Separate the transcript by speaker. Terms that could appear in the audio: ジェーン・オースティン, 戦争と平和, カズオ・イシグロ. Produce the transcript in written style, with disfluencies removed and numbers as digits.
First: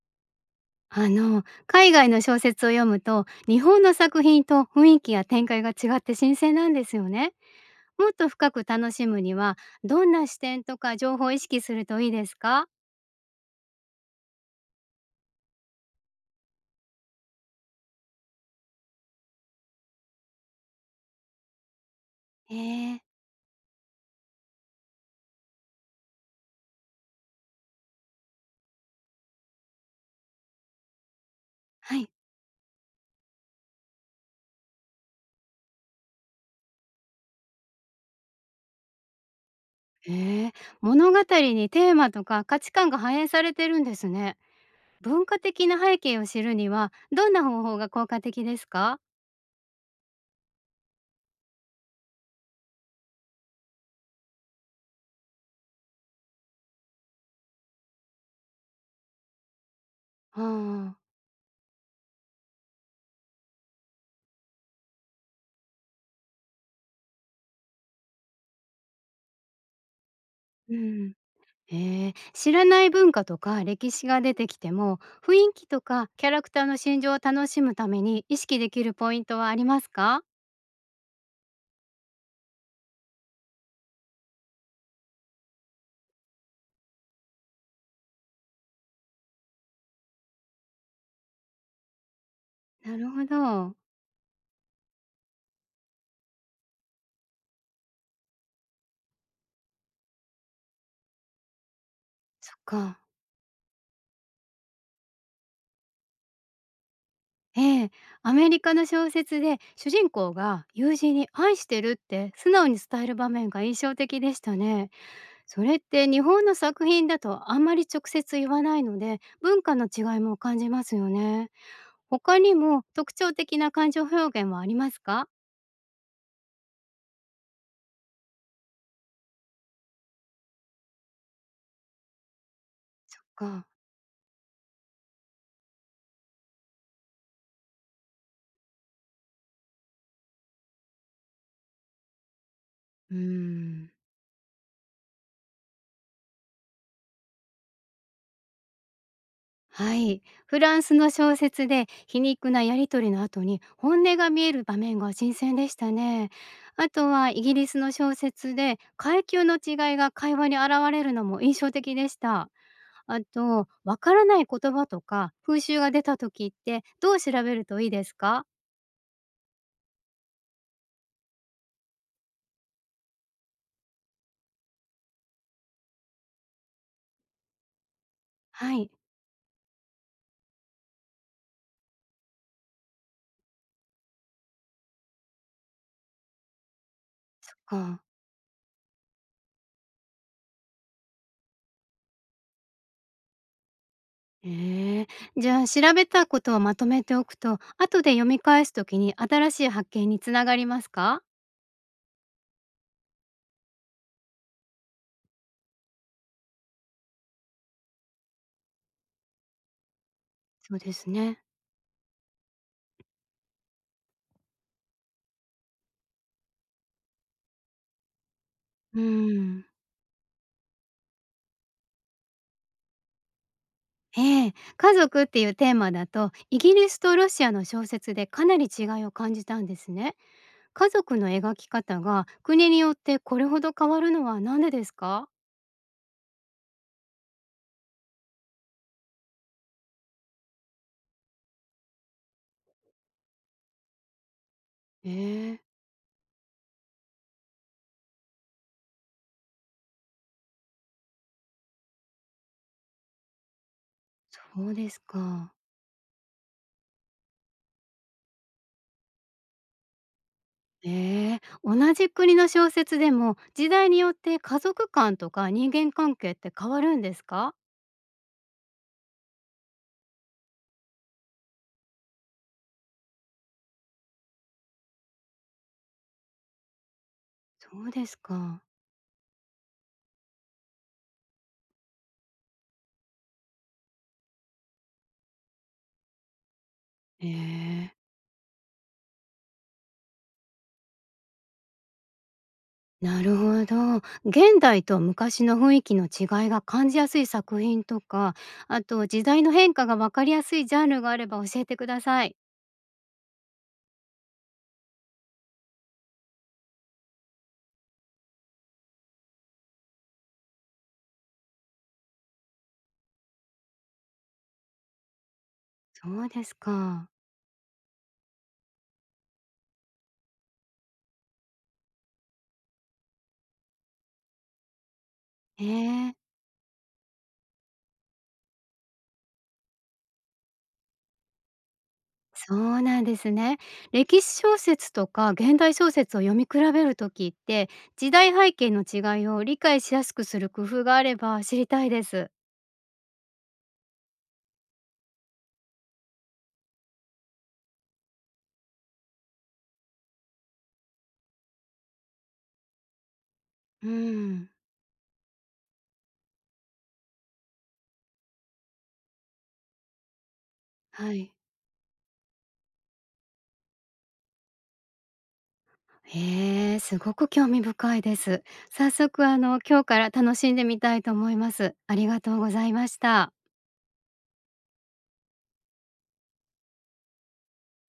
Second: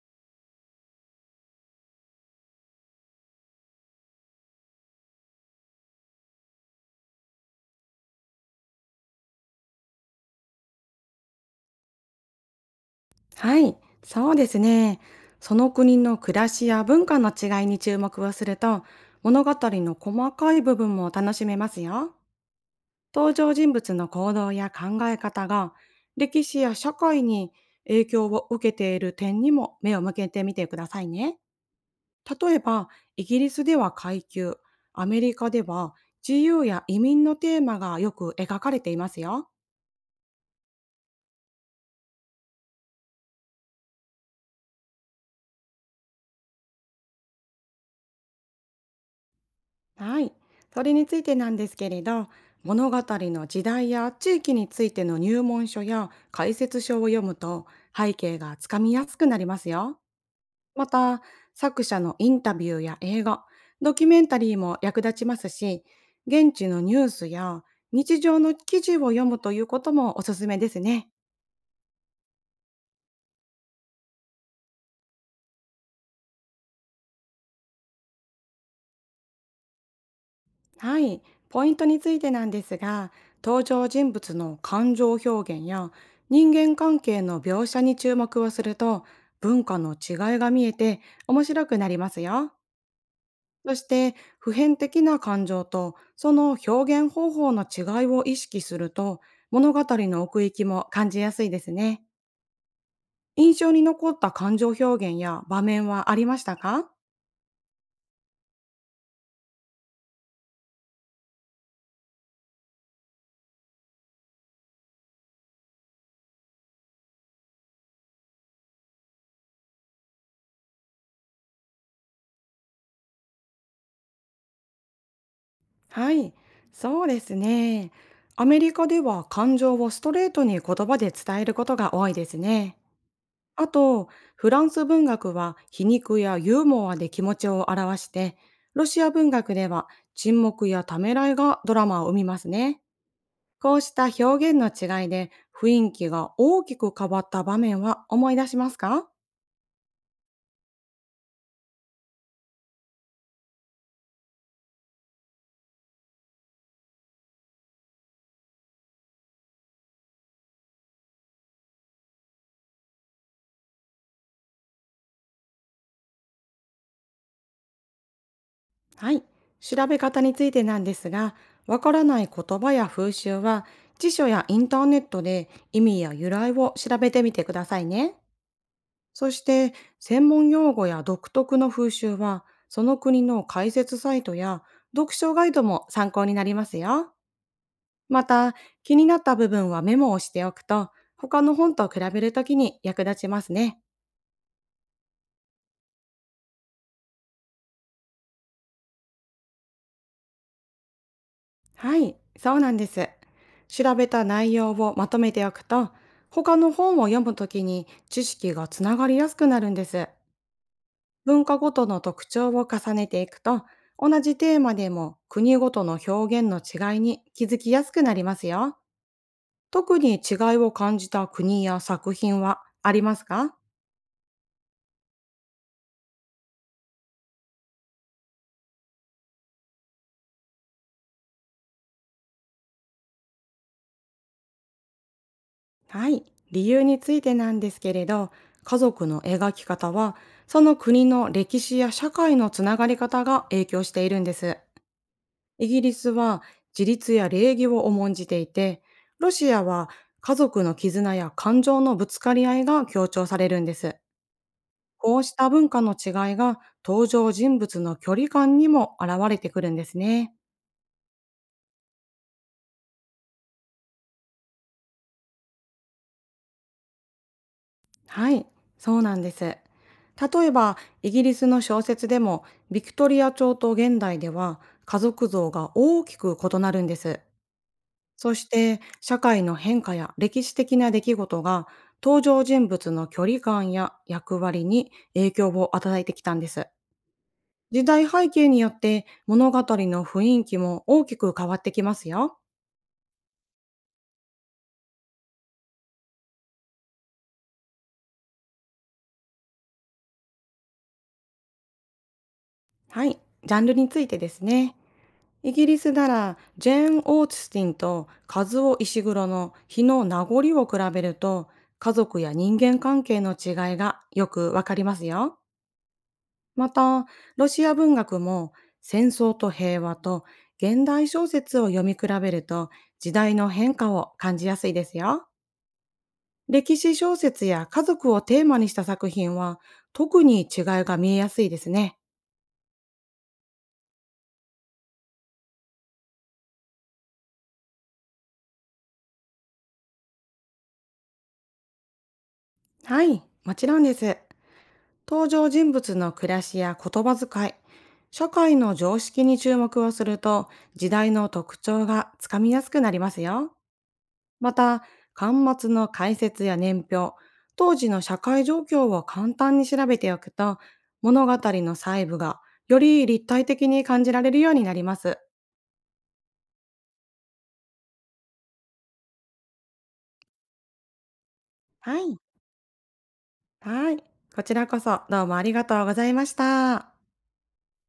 Speaker 1: あの海外の小説を読むと日本の作品と雰囲気や展開が違って新鮮なんですよね。もっと深く楽しむにはどんな視点とか情報を意識するといいですか？
Speaker 2: はい、そうですね。その国の暮らしや文化の違いに注目をすると、物語の細かい部分も楽しめますよ。
Speaker 1: えー、
Speaker 2: 登場人物の行動や考え方が、歴史や社会に影響を受けている点にも目を向けてみてくださいね。
Speaker 1: はい。
Speaker 2: 例えば、イギリスでは階級、アメリカでは自由や移民のテーマがよく描かれていますよ。
Speaker 1: えー、物語にテーマとか価値観が反映されてるんですね。文化的な背景を知るにはどんな方法が効果的ですか？
Speaker 2: はい。それについてなんですけれど、物語の時代や地域についての入門書や解説書を読むと、背景がつかみやすくなりますよ。
Speaker 1: あ
Speaker 2: ま
Speaker 1: ー。
Speaker 2: た、作者のインタビューや映画、ドキュメンタリーも役立ちますし、現地のニュースや日常の記事を読むということもおすすめで
Speaker 1: う
Speaker 2: すね。
Speaker 1: ん。へえ、知らない文化とか歴史が出てきても、雰囲気とかキャラクターの心情を楽しむために意識できるポイントはありますか？
Speaker 2: はい、ポイントについてなんですが、登場人物の感情表現や人間関係の描写に注目をすると、文化の違いが見えて面白くなりますよ。
Speaker 1: なるほ
Speaker 2: そ
Speaker 1: ど。
Speaker 2: して、普遍的な感情とその表現方法の違いを意識すると、物語の奥行きも感じやすいですね。
Speaker 1: そっか。
Speaker 2: 印象に残った感情表現や場面はありましたか？
Speaker 1: ええ、アメリカの小説で主人公が友人に愛してるって素直に伝える場面が印象的でしたね。それって日本の作品だとあんまり直接言わないので、文化の違いも感じますよね。他にも特徴的な感情表現はありますか？
Speaker 2: はい、そうですね。アメリカでは感情をストレートに言葉で伝えることが多いですね。
Speaker 1: そっ
Speaker 2: あ
Speaker 1: か。
Speaker 2: と、フランス文学は皮肉やユーモアで気持ちを表して、ロシア文学では沈黙やためらいがドラマを生みますね。
Speaker 1: うー
Speaker 2: こう
Speaker 1: ん。
Speaker 2: した表現の違いで雰囲気が大きく変わった場面は思い出しますか？
Speaker 1: はい。フランスの小説で皮肉なやり取りの後に本音が見える場面が新鮮でしたね。あとはイギリスの小説で階級の違いが会話に現れるのも印象的でした。あと、わからない言葉とか風習が出た時ってどう調べるといいですか？
Speaker 2: はい。調べ方についてなんですが、わからない言葉や風習は、辞書やインターネットで意味や由来を調べてみてくださいね。
Speaker 1: はい。
Speaker 2: そして、専門用語や独特の風習は、その国の解説サイトや読書ガイドも参考になりますよ。
Speaker 1: そっか。
Speaker 2: また、気になった部分はメモをしておくと、他の本と比べるときに役立ちますね。
Speaker 1: ええ、じゃあ調べたことをまとめておくと後で読み返す時に新しい発見につながりますか？
Speaker 2: はい、そうなんです。調べた内容をまとめておくと、他の本を読むときに知識がつながりやすくなるんです。
Speaker 1: そうですね。
Speaker 2: 文化ごとの特徴を重ねていくと、同じテーマでも国ごとの表現の違いに気づきやすくなりますよ。
Speaker 1: うん。
Speaker 2: 特に違いを感じた国や作品はありますか？
Speaker 1: ええ、家族っていうテーマだとイギリスとロシアの小説でかなり違いを感じたんですね。家族の描き方が国によってこれほど変わるのは何でですか？
Speaker 2: はい、理由についてなんですけれど、家族の描き方は、その国の歴史や社会のつながり方が影響しているんです。
Speaker 1: ええ、
Speaker 2: イギリスは自立や礼儀を重んじていて、ロシアは家族の絆や感情のぶつかり合いが強調されるんです。
Speaker 1: そうです
Speaker 2: こうした
Speaker 1: か。
Speaker 2: 文化の違いが登場人物の距離感にも現れてくるんですね。
Speaker 1: ええ、同じ国の小説でも時代によって家族観とか人間関係って変わるんですか？
Speaker 2: はい、そうなんです。例えば、イギリスの小説でも、ビクトリア朝と現代では家族像が大きく異なるんです。
Speaker 1: そうです
Speaker 2: そし
Speaker 1: か。
Speaker 2: て、社会の変化や歴史的な出来事が登場人物の距離感や役割に影響を与えてきたんです。
Speaker 1: え
Speaker 2: 時
Speaker 1: え。
Speaker 2: 代背景によって物語の雰囲気も大きく変わってきますよ。
Speaker 1: なるほど。現代と昔の雰囲気の違いが感じやすい作品とか、あと時代の変化がわかりやすいジャンルがあれば教えてください。
Speaker 2: はい、ジャンルについてですね。イギリスならジェーン・オースティンとカズオ・イシグロの日の名残を比べると、家族や人間関係の違いがよくわかりますよ。
Speaker 1: そうです
Speaker 2: また、
Speaker 1: か。
Speaker 2: ロシア文学も戦争と平和と現代小説を読み比べると、時代の変化を感じやすいですよ。
Speaker 1: ええ、
Speaker 2: 歴史小説や家族をテーマにした作品は、特に違いが見えやすいですね。
Speaker 1: そうなんですね。歴史小説とか現代小説を読み比べるときって、時代背景の違いを理解しやすくする工夫があれば知りたいです。
Speaker 2: はい、もちろんです。登場人物の暮らしや言葉遣い、社会の常識に注目をすると、時代の特徴がつかみやすくなりますよ。
Speaker 1: うん、
Speaker 2: また、巻末の解説や年表、当時の社会状況を簡単に調べておくと、
Speaker 1: は
Speaker 2: 物
Speaker 1: い。
Speaker 2: 語の細部がより立体的に感じられるようになります。
Speaker 1: へえ、すごく興味深いです。早速今日から楽しんでみたいと思います。あ
Speaker 2: は
Speaker 1: り
Speaker 2: い。
Speaker 1: がとうございました。
Speaker 2: はい。こちらこそどうもありがとうございました。